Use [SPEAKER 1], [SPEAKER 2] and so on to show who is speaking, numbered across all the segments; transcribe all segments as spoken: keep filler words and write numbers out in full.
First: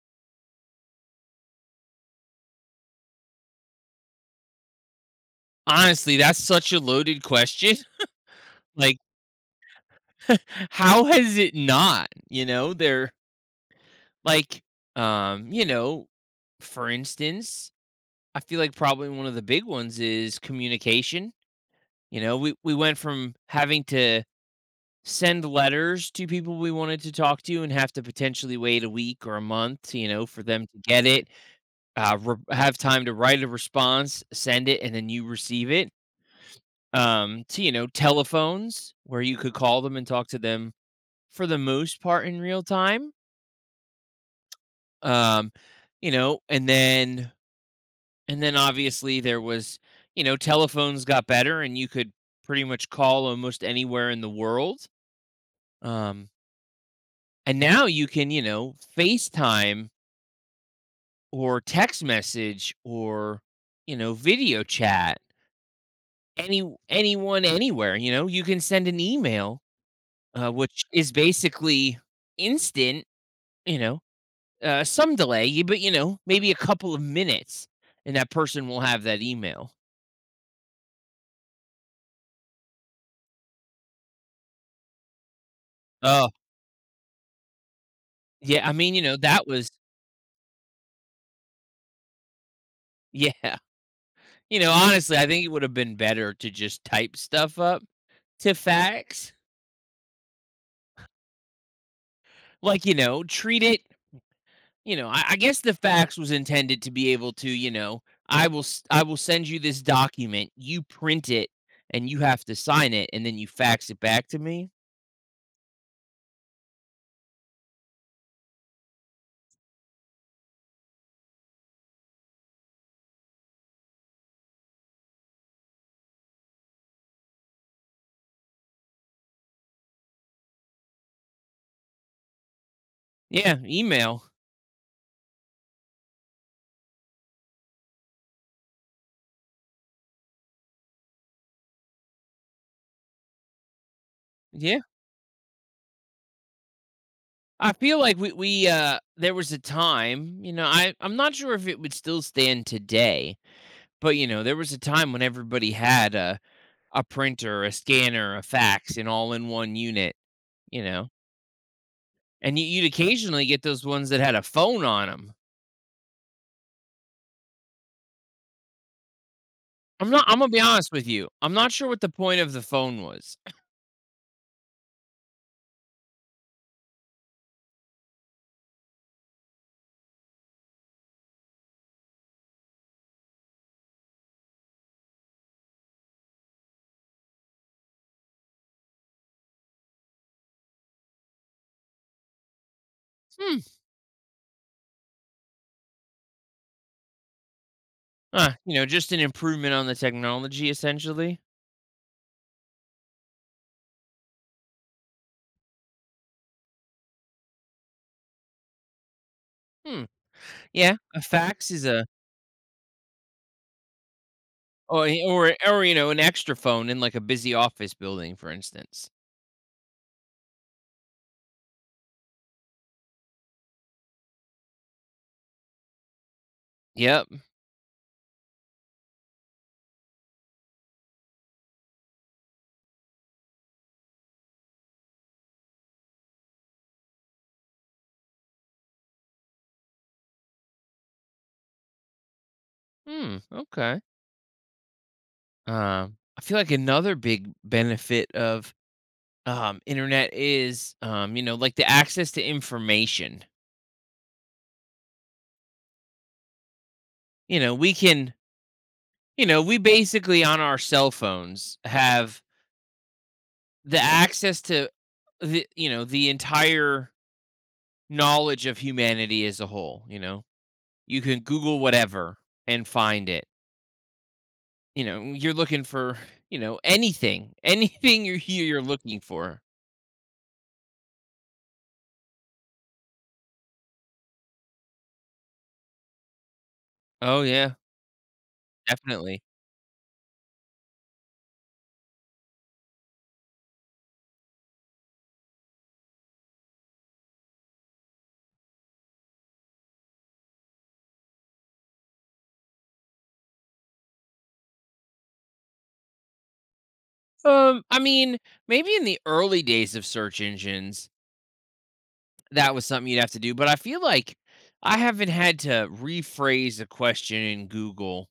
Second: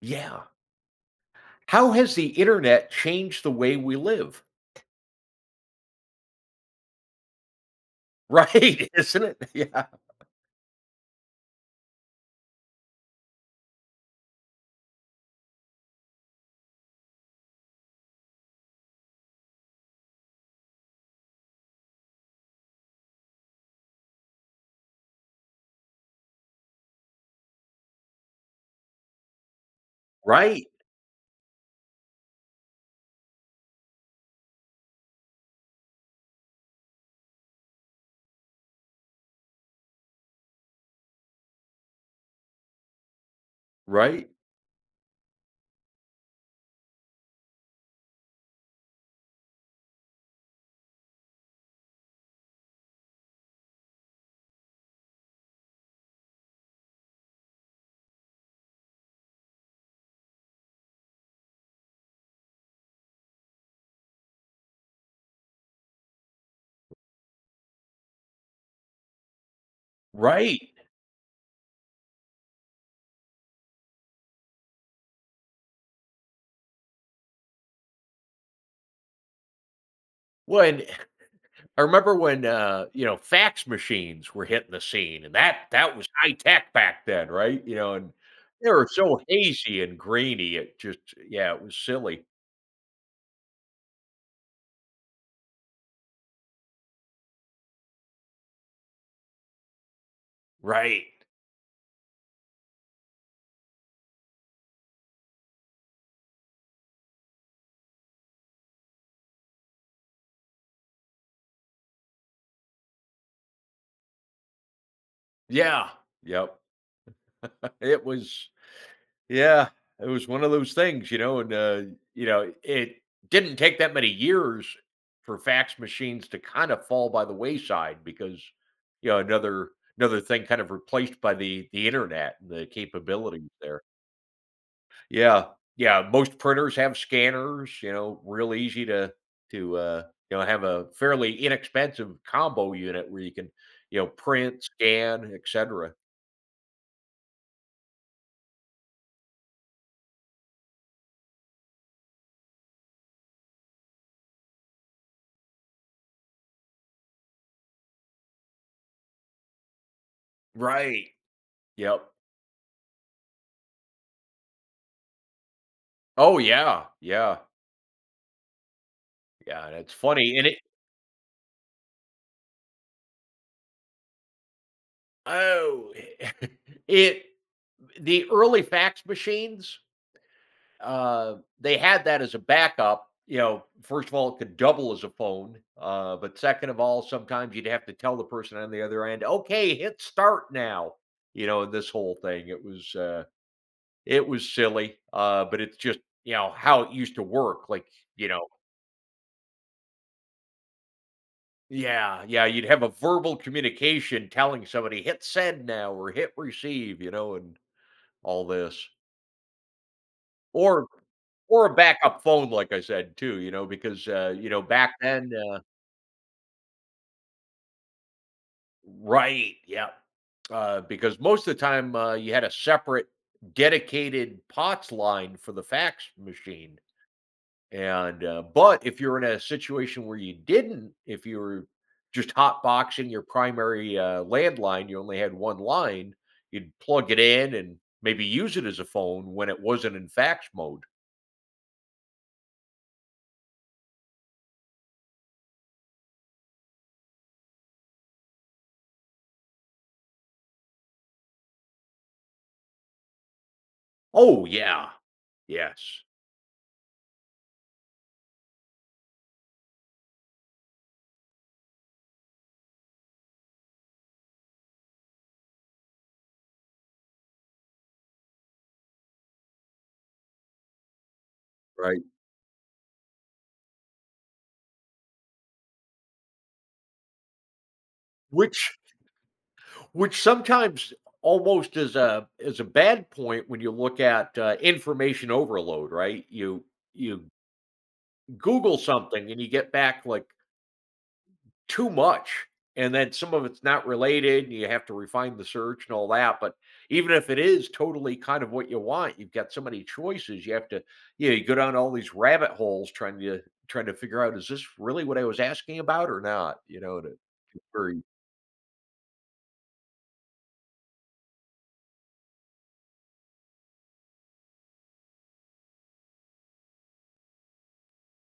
[SPEAKER 1] Yeah. How has the internet changed the way we live?
[SPEAKER 2] Honestly, that's such a loaded question.
[SPEAKER 1] Right,
[SPEAKER 2] Like,
[SPEAKER 1] isn't it? Yeah.
[SPEAKER 2] how has it not? You know, they're like, um, you know, for instance, I feel like probably one of the big ones is communication. You know, we, we went from having to send letters to people we wanted to talk to and have to potentially wait a week or a month, you know, for them
[SPEAKER 1] Right,
[SPEAKER 2] to get it, uh, re- have time to write a response, send it, and then you receive it, um, to you know telephones where you could call them and talk to them for the most part in real time.
[SPEAKER 1] right,
[SPEAKER 2] um, you know and then and then obviously there was, you know, telephones got better and you could pretty much call almost anywhere in the world. um, and now you can, you know, facetime or text message or, you know, video chat any anyone anywhere. You know, you can send an email, uh,
[SPEAKER 1] right.
[SPEAKER 2] which is basically instant. You know, uh, some delay, y- but you know, maybe a couple of minutes, and that person will have that email.
[SPEAKER 1] When I remember when, uh, you know, fax machines were hitting the scene, and that that was
[SPEAKER 2] Oh,
[SPEAKER 1] high tech back then, right? You know, and
[SPEAKER 2] yeah,
[SPEAKER 1] they
[SPEAKER 2] I
[SPEAKER 1] were
[SPEAKER 2] mean, you know,
[SPEAKER 1] so
[SPEAKER 2] that was,
[SPEAKER 1] hazy and grainy. It just Yeah, it was silly.
[SPEAKER 2] yeah. You know, honestly, I think it would have been better to just type stuff up to fax.
[SPEAKER 1] Right.
[SPEAKER 2] Like, you know, treat it, you know, I, I guess the fax was intended to be able to, you know, I will s- I will send you this document, you print it and you have to sign it and then you fax it back to me.
[SPEAKER 1] Yeah. Yep. It was Yeah, it was one of those things, you know, and, uh, you know, it didn't take that many years for fax machines to kind of fall by the wayside because, you know, another another thing kind of replaced by the the internet and the capabilities
[SPEAKER 2] Yeah,
[SPEAKER 1] there.
[SPEAKER 2] email.
[SPEAKER 1] Yeah. Yeah, most printers have scanners, you know, real easy to to uh, you know, have a fairly inexpensive combo unit where you can, you know, print,
[SPEAKER 2] Yeah.
[SPEAKER 1] scan, et cetera.
[SPEAKER 2] I feel like we we, uh, there was a time, you know, I I'm not sure if it would still stand today, but, you know, there was a time when everybody had a a printer, a scanner, a fax, and all in one unit, you know?
[SPEAKER 1] Right. Yep.
[SPEAKER 2] And you you'd occasionally get those ones that had a phone on them 'em.
[SPEAKER 1] Oh yeah. Yeah. Yeah, that's
[SPEAKER 2] I'm not
[SPEAKER 1] funny,
[SPEAKER 2] I'm
[SPEAKER 1] and
[SPEAKER 2] gonna
[SPEAKER 1] it
[SPEAKER 2] be honest with you, I'm not sure what the point of the phone was.
[SPEAKER 1] oh, it the early fax machines, uh, they had that as a backup, you know, first of all, it could double as a phone, uh, but second of all, sometimes you'd have to tell the person on the other end, "Okay, hit start now," you know, this whole thing, it was, uh,
[SPEAKER 2] Hmm,
[SPEAKER 1] It was silly, uh, but it's just, you know, how it used to work, like, you know
[SPEAKER 2] uh, you know, just an improvement on the technology, essentially?
[SPEAKER 1] Yeah, yeah, you'd have a verbal communication telling somebody, "Hit send now," or "Hit receive," you know, and all this.
[SPEAKER 2] Hmm,
[SPEAKER 1] Or
[SPEAKER 2] yeah, a
[SPEAKER 1] or
[SPEAKER 2] fax
[SPEAKER 1] a
[SPEAKER 2] is a,
[SPEAKER 1] backup phone, like I said, too, you know, because, uh, you know, back
[SPEAKER 2] or
[SPEAKER 1] then,
[SPEAKER 2] or
[SPEAKER 1] uh
[SPEAKER 2] or, you know, an extra phone in, like, a busy office building, for instance.
[SPEAKER 1] Right. Yeah. Uh, because most of the time, uh, you had a separate dedicated P O T S line for the fax machine,
[SPEAKER 2] Yep.
[SPEAKER 1] and, uh but if you're in a situation where you didn't, if you were just hotboxing your primary, uh, landline, you only had one line, you'd plug it in and maybe use it as a phone when it wasn't in fax mode.
[SPEAKER 2] Hmm, okay. Um, I feel like another big benefit of, um, internet is, um, you know, like, the access to information.
[SPEAKER 1] Oh, yeah. Yes.
[SPEAKER 2] You know, we can you know, we basically on our cell phones have the access to the you know, the entire knowledge of humanity as a whole, you know? You can Google
[SPEAKER 1] Right.
[SPEAKER 2] whatever and find it. You know, mm, you're looking for, you know, anything. Anything you're here
[SPEAKER 1] Which
[SPEAKER 2] you're looking for.
[SPEAKER 1] which sometimes almost is a is a bad point when you look at, uh, information overload, right? You you
[SPEAKER 2] Oh, yeah.
[SPEAKER 1] Google something and
[SPEAKER 2] Definitely.
[SPEAKER 1] you get back, like, too much, and then some of it's not related, and you have to refine the search and all that, but even if it is totally kind of what you want, you've got so many choices, you have to yeah, you go down all these rabbit holes trying to trying to figure out, "Is this really what I was asking about or not?" You know, and it's
[SPEAKER 2] Um, I
[SPEAKER 1] very
[SPEAKER 2] mean, maybe in the early days of search engines, that was something you'd have to do, but I feel like I haven't had to rephrase a question in Google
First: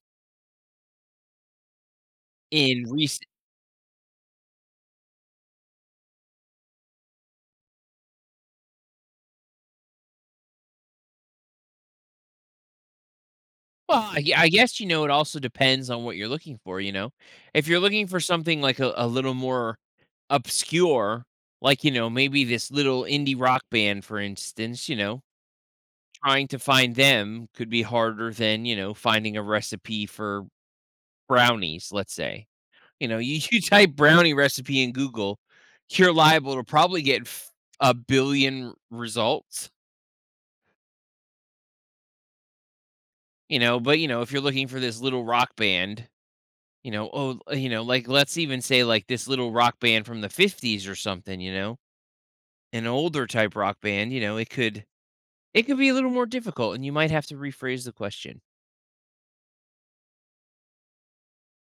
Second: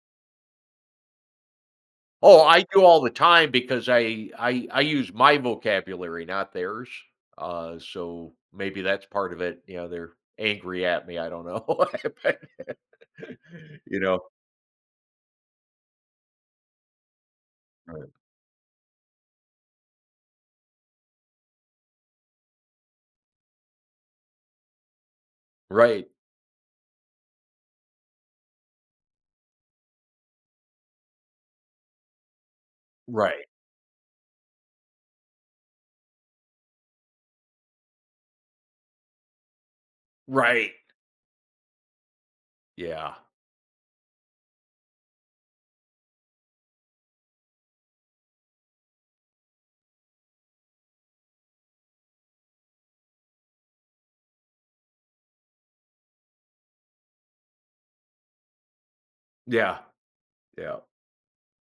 [SPEAKER 1] Oh, I do
[SPEAKER 2] in
[SPEAKER 1] all the
[SPEAKER 2] recent.
[SPEAKER 1] time because I I I use my vocabulary, not theirs. Uh, so maybe that's part of it. You know, they're angry at me. I don't know. But, you
[SPEAKER 2] well,
[SPEAKER 1] know,
[SPEAKER 2] I gue I guess, you know, it also depends on what you're looking for, you know? If you're looking for something like a a little more obscure, like, you know, maybe this little indie rock band, for instance, you know,
[SPEAKER 1] right,
[SPEAKER 2] trying to find them could be harder than, you know, finding a recipe for brownies, let's say. You know, you,
[SPEAKER 1] right,
[SPEAKER 2] you type brownie recipe in Google, you're liable to probably get f- a billion results,
[SPEAKER 1] right. Yeah,
[SPEAKER 2] you know. But, you know, if you're looking for this little rock band, you know, oh, you know, like let's even say like this little rock band from the fifties or something, you know, an older type rock band, you know, it could, it could be a little more difficult and you might have to rephrase the question.
[SPEAKER 1] yeah, yeah.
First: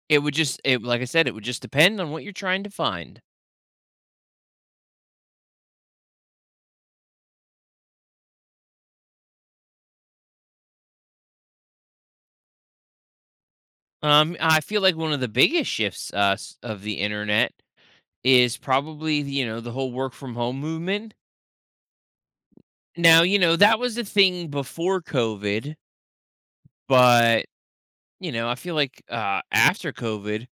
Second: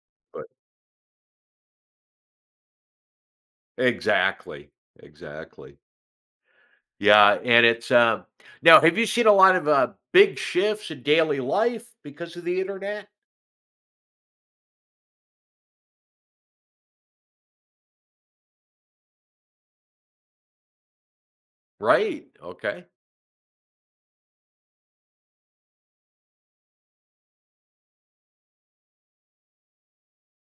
[SPEAKER 2] It would
[SPEAKER 1] But
[SPEAKER 2] just, it, like I said, it would just depend on what you're trying to find.
[SPEAKER 1] exactly, exactly. Yeah, and it's um. Now, have you seen a lot of uh, big shifts in daily life because of the internet?
[SPEAKER 2] Um, I feel like one of the biggest shifts, uh, s- of the internet is probably, you know, the whole work from home movement.
[SPEAKER 1] Right. Okay.
[SPEAKER 2] Now, you know, that was a thing before COVID, but, you know, I feel like, uh, after COVID,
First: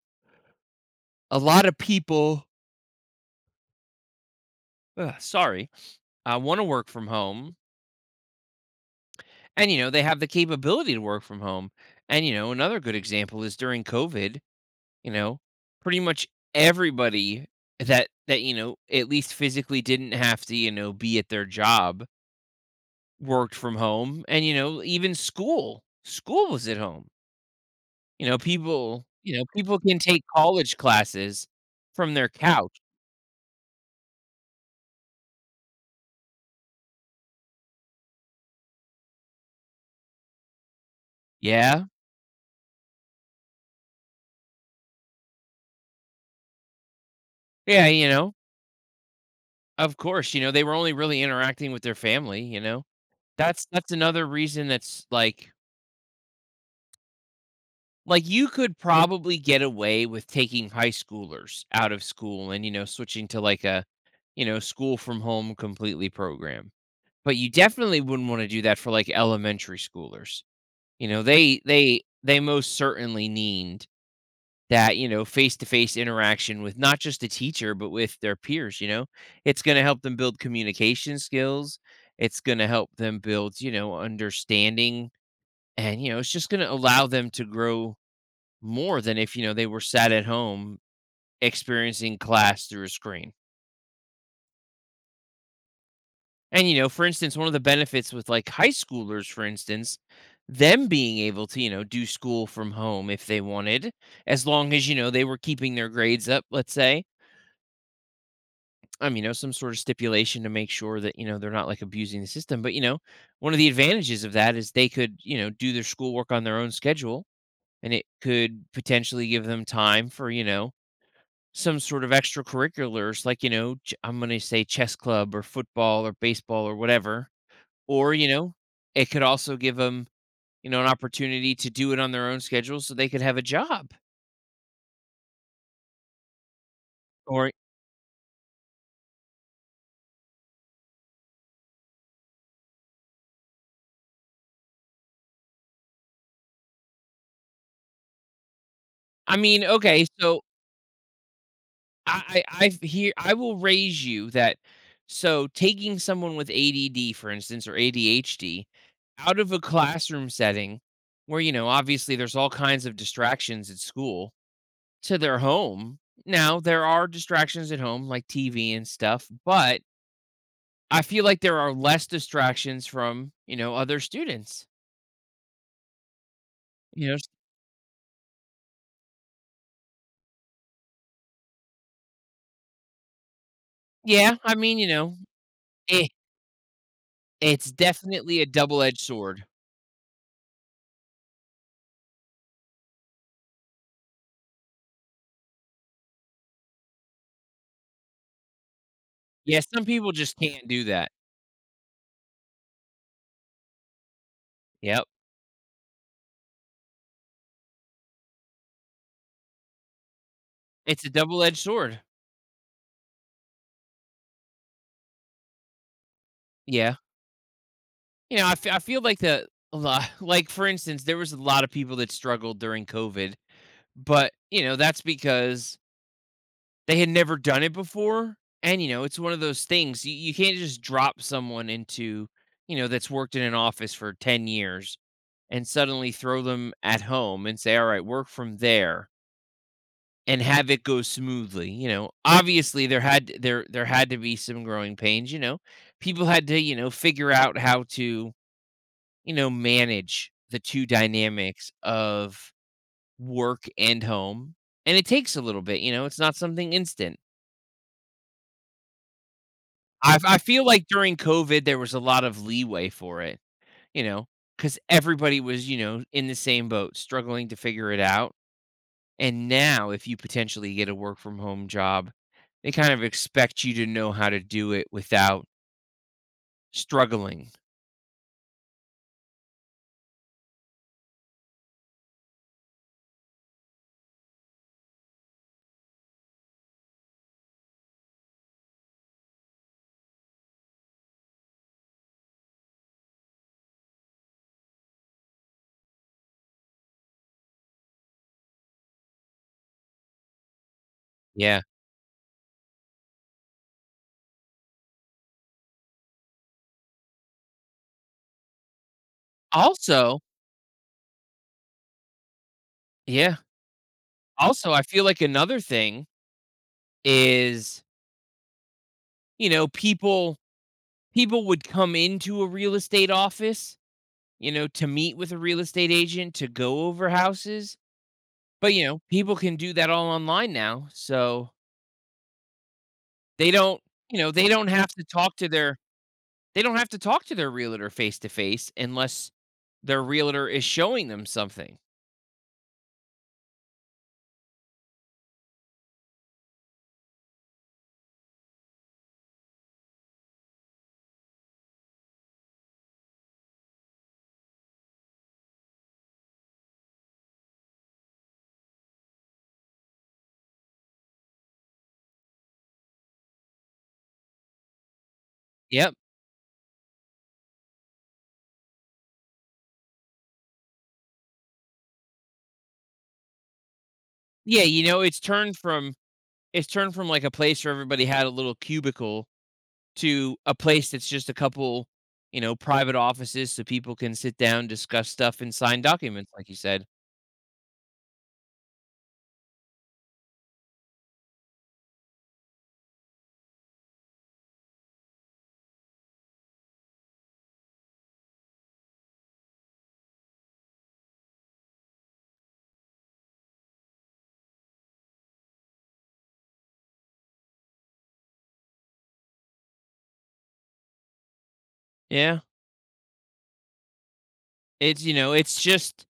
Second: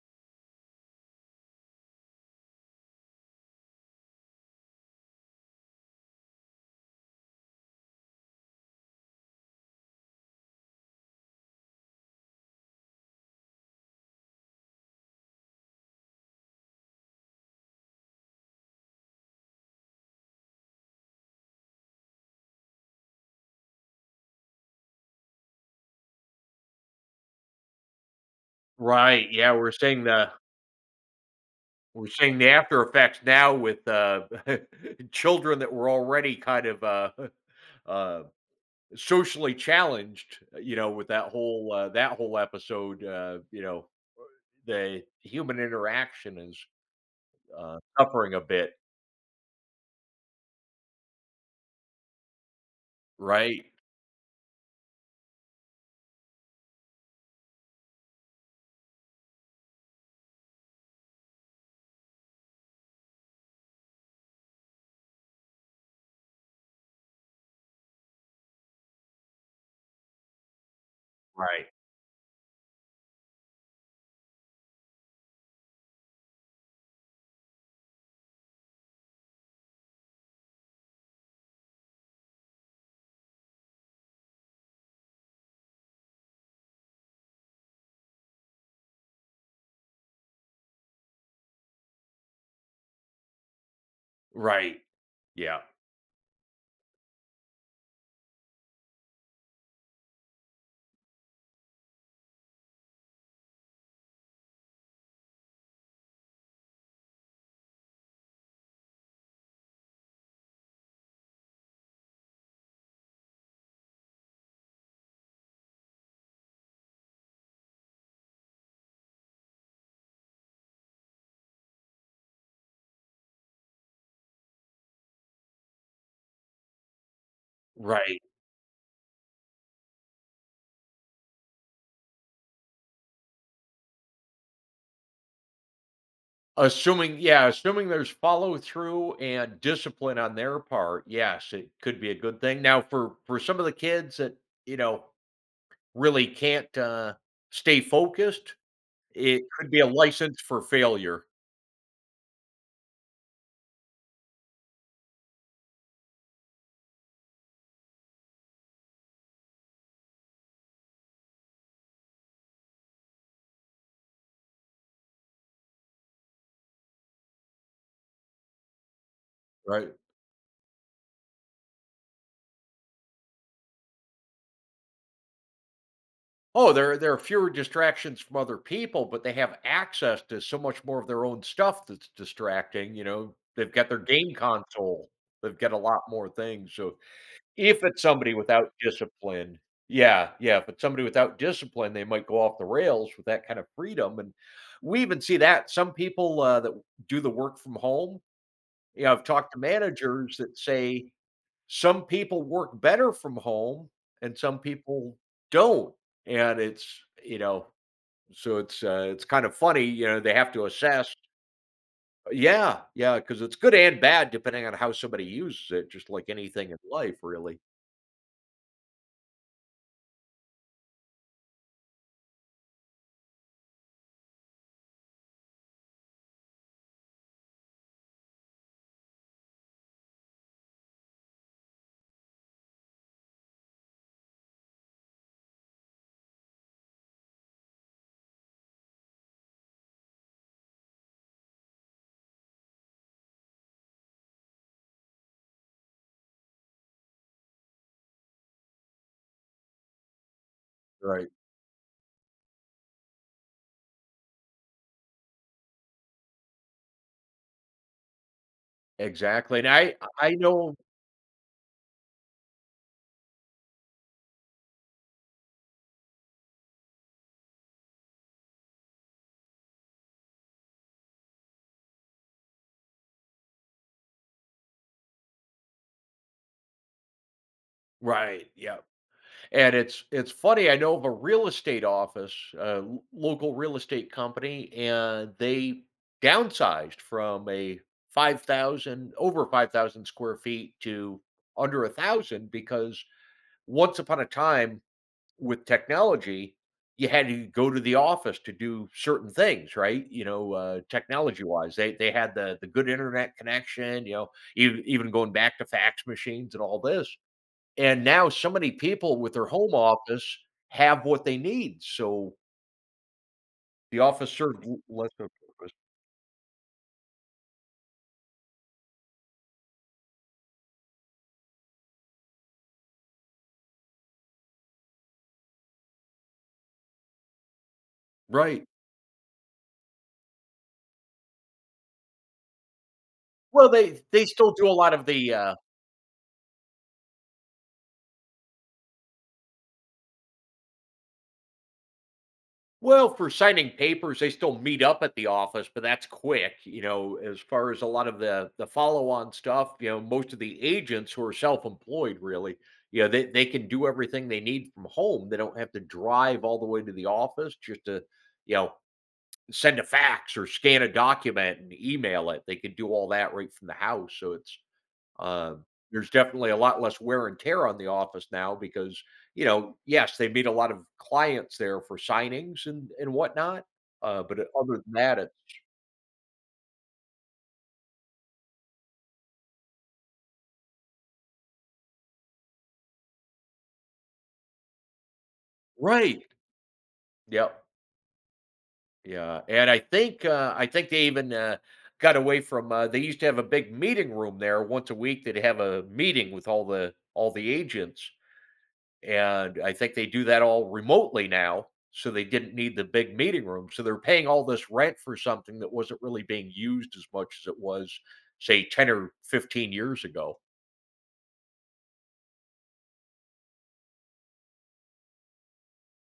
[SPEAKER 2] a lot of people, ugh, sorry, uh, want to work from home. And, you know, they have the capability to work from home. And, you know, another good example is during COVID, you know, pretty much everybody that, that, you know, at least physically didn't have to, you know, be at their job, worked from home and, you know, even school, school was at home. You know, people,
[SPEAKER 1] Right.
[SPEAKER 2] you know,
[SPEAKER 1] Yeah, we're
[SPEAKER 2] people can
[SPEAKER 1] seeing
[SPEAKER 2] take
[SPEAKER 1] the
[SPEAKER 2] college classes
[SPEAKER 1] We're
[SPEAKER 2] from their
[SPEAKER 1] seeing the
[SPEAKER 2] couch.
[SPEAKER 1] after effects now with uh, children that were already kind of uh, uh, socially challenged. uh, You know, with that whole
[SPEAKER 2] Yeah.
[SPEAKER 1] uh, that whole episode. Uh, you know, the human interaction is uh,
[SPEAKER 2] Yeah, you
[SPEAKER 1] suffering
[SPEAKER 2] know,
[SPEAKER 1] a bit.
[SPEAKER 2] of course, you know, they were only really interacting with their family, you know.
[SPEAKER 1] Right.
[SPEAKER 2] That's that's another reason that's like, like you could probably get away with taking high schoolers out of school and, you know, switching to like a, you know, school from home completely program. But you definitely wouldn't want to do that for like elementary schoolers. You know, they
[SPEAKER 1] Right.
[SPEAKER 2] they they most certainly need that, you know, face-to-face interaction with not just the teacher, but with their peers, you know? It's gonna help them build communication skills. It's gonna help them build, you know, understanding, and, you know, it's just gonna allow them to grow more than if, you know, they were sat at home experiencing class through a screen.
[SPEAKER 1] Right. Yeah.
[SPEAKER 2] And, you know, for instance, one of the benefits with like high schoolers, for instance, them being able to, you know, do school from home if they wanted, as long as, you know, they were keeping their grades up, let's say. Um, you know, some sort of stipulation to make sure that, you know, they're not like abusing the system. But, you know, one of the advantages of that is they could, you know, do their schoolwork on their own schedule and it could potentially give them time for, you know, some sort of extracurriculars like, you know, ch- I'm going to say chess club or football or baseball or whatever. Or,
[SPEAKER 1] Right.
[SPEAKER 2] you know, it could also give them, you know, an opportunity to do it on their own schedule so they could have a job.
[SPEAKER 1] Assuming, yeah,
[SPEAKER 2] Or
[SPEAKER 1] assuming there's follow through and discipline on their part, yes, it could be a good thing. Now, for for some of the kids that you know really can't, uh, stay focused,
[SPEAKER 2] I
[SPEAKER 1] it
[SPEAKER 2] mean,
[SPEAKER 1] could be a
[SPEAKER 2] okay,
[SPEAKER 1] license
[SPEAKER 2] so
[SPEAKER 1] for failure.
[SPEAKER 2] I I i here I will raise you that, so taking someone with A D D, for instance, or A D H D out of a classroom setting where, you know, obviously there's all kinds of distractions at school to their home. Now, there are distractions at home like T V and stuff, but
[SPEAKER 1] Right.
[SPEAKER 2] I feel like there are less distractions from, you know, other students.
[SPEAKER 1] Oh, there
[SPEAKER 2] You
[SPEAKER 1] there
[SPEAKER 2] know,
[SPEAKER 1] are
[SPEAKER 2] s
[SPEAKER 1] fewer distractions from other people, but they have access to so much more of their own stuff that's distracting, you know? They've got their game
[SPEAKER 2] yeah, I mean, you
[SPEAKER 1] console,
[SPEAKER 2] know,
[SPEAKER 1] they've got a lot
[SPEAKER 2] it
[SPEAKER 1] more things, so
[SPEAKER 2] it's
[SPEAKER 1] if it's somebody
[SPEAKER 2] definitely a
[SPEAKER 1] without
[SPEAKER 2] double-edged sword.
[SPEAKER 1] discipline yeah, yeah, if it's somebody without discipline, they might go off the rails with that kind of freedom, and we even see that some people, uh, that do the work from home, you know, I've talked to
[SPEAKER 2] Yeah, some people
[SPEAKER 1] managers
[SPEAKER 2] just
[SPEAKER 1] that
[SPEAKER 2] can't do
[SPEAKER 1] say,
[SPEAKER 2] that.
[SPEAKER 1] some people work better from home and some
[SPEAKER 2] Yep,
[SPEAKER 1] people don't. And it's, you know, so it's uh, it's kind of funny, you know, they have to
[SPEAKER 2] it's a
[SPEAKER 1] assess.
[SPEAKER 2] double-edged sword.
[SPEAKER 1] Yeah, yeah, because it's good and bad depending on how somebody uses it, just like anything in
[SPEAKER 2] Yeah.
[SPEAKER 1] life, really.
[SPEAKER 2] You know, I f I feel like the li like, for instance, there was a lot of people that struggled during COVID, but, you know, that's because they had never done it before, and, you know, it's one of those things, you you can't just drop someone into, you know, that's worked in an office for ten years and suddenly throw them at home and say, "Alright, work from there," and have it go smoothly, you know? Obviously, there had there there had to be some growing pains, you know? People had to, you know, figure out how to, you know, manage the two
[SPEAKER 1] Right.
[SPEAKER 2] dynamics of work and home, and it takes a little bit, you know? It's not something instant.
[SPEAKER 1] Exactly. And I
[SPEAKER 2] I
[SPEAKER 1] I
[SPEAKER 2] I feel
[SPEAKER 1] know
[SPEAKER 2] like during COVID, there was a lot of leeway for it, you know, because everybody was, you know, in the same boat, struggling to figure it out. And now, if you potentially get a work from home job, they kind of expect you to know how to do it without struggling.
[SPEAKER 1] Right. Yeah. And it's it's funny, I know of a real estate office, a l- local real estate company, and they downsized from a five thousand, over five thousand square feet to under a thousand because once upon a time with technology, you had to go to the office to do certain things, right? You know, uh, technology
[SPEAKER 2] Yeah.
[SPEAKER 1] wise, they they had the the good internet connection, you know, even, even going back to fax machines and all this. And now so many people with their home
[SPEAKER 2] Also,
[SPEAKER 1] office have what they need, so
[SPEAKER 2] yeah.
[SPEAKER 1] the office served
[SPEAKER 2] Also,
[SPEAKER 1] l
[SPEAKER 2] I feel
[SPEAKER 1] less
[SPEAKER 2] like
[SPEAKER 1] of a
[SPEAKER 2] another
[SPEAKER 1] purpose.
[SPEAKER 2] thing is, you know, people people would come into a real estate office, you know, to meet with a real estate agent to go over houses,
[SPEAKER 1] Right.
[SPEAKER 2] but you know, people can do that all online now. So, they
[SPEAKER 1] Well,
[SPEAKER 2] don't,
[SPEAKER 1] they
[SPEAKER 2] you
[SPEAKER 1] they
[SPEAKER 2] know, they
[SPEAKER 1] still do
[SPEAKER 2] don't
[SPEAKER 1] a lot
[SPEAKER 2] have to
[SPEAKER 1] of the,
[SPEAKER 2] talk to
[SPEAKER 1] uh
[SPEAKER 2] their. They don't have to talk to their realtor face to face unless their realtor is showing them something.
[SPEAKER 1] Well, for signing papers, they still meet up at the office, but that's quick, you know, as far as a lot of the the follow-on stuff, you know, most of the agents who are self-employed really, you know, they they can do everything they need from home. They don't have to drive all the way to the office just to, you know, send a fax or scan a document and email it. They can do all that right from the house. So it's um,
[SPEAKER 2] Yep.
[SPEAKER 1] there's definitely a lot less wear and tear on the office now because you know yes they meet a lot of clients there for signings and and whatnot. Uh, but
[SPEAKER 2] Yeah,
[SPEAKER 1] other than
[SPEAKER 2] you know,
[SPEAKER 1] that,
[SPEAKER 2] it's
[SPEAKER 1] it's
[SPEAKER 2] turned from it's turned from like a place where everybody had a little cubicle to a place that's just a couple, you know, private offices so people can sit down, discuss stuff and sign
[SPEAKER 1] Right.
[SPEAKER 2] documents like you said.
[SPEAKER 1] Yep. Yeah. And I think uh, I think they even uh, got away from. Uh, they used to have a big meeting room there once a week. They'd have a meeting with all the all the agents, and I think they do that all remotely now. So they didn't need the big meeting room. So they're paying all this rent for something that wasn't really being used as much as it was, say, ten or fifteen years ago.
[SPEAKER 2] Yeah. It's you know, it's just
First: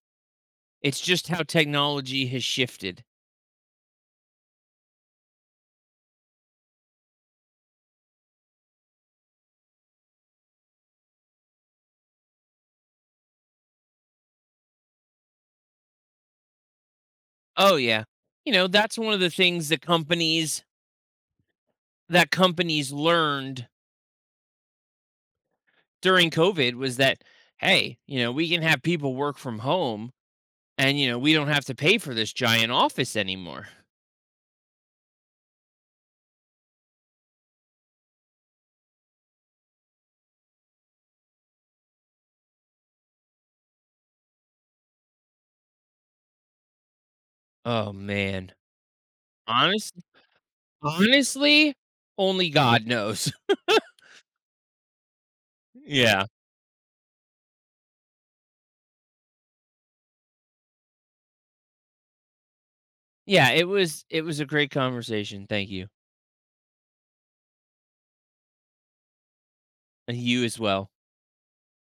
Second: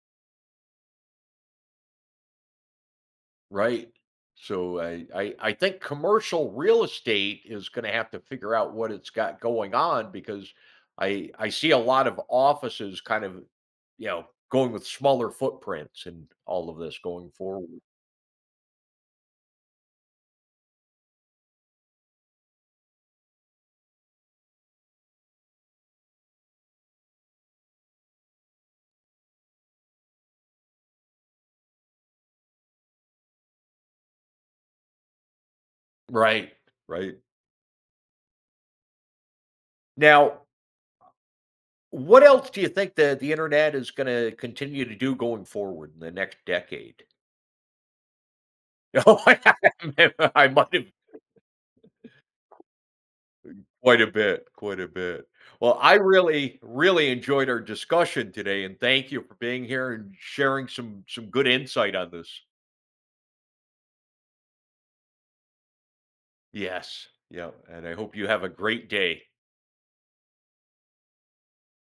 [SPEAKER 2] it's just how technology has shifted.
[SPEAKER 1] Right. So I, I, I think commercial real estate is going to have to figure out what it's got going on because I I see a lot of offices kind of, you know, going with smaller footprints and all of this going forward.
[SPEAKER 2] Oh yeah. You know, that's one of the things that companies that companies learned during COVID was that, hey, you know, we can have people work from home and, you know, we don't have to pay for this giant office anymore.
[SPEAKER 1] Right. Right. Now, what else do you think the the internet is gonna continue to do going forward in the next decade?
[SPEAKER 2] Oh, man.
[SPEAKER 1] Oh, I
[SPEAKER 2] Honest,
[SPEAKER 1] I might have
[SPEAKER 2] honestly, only God knows.
[SPEAKER 1] quite a bit, quite a bit. Well, I
[SPEAKER 2] yeah.
[SPEAKER 1] really, really enjoyed our discussion today, and thank you for being here and sharing some some good insight on this.
[SPEAKER 2] Yeah. It was, it was a great conversation. Thank you.
[SPEAKER 1] Yes. Yeah, and I hope you have a great day.
[SPEAKER 2] And you as well.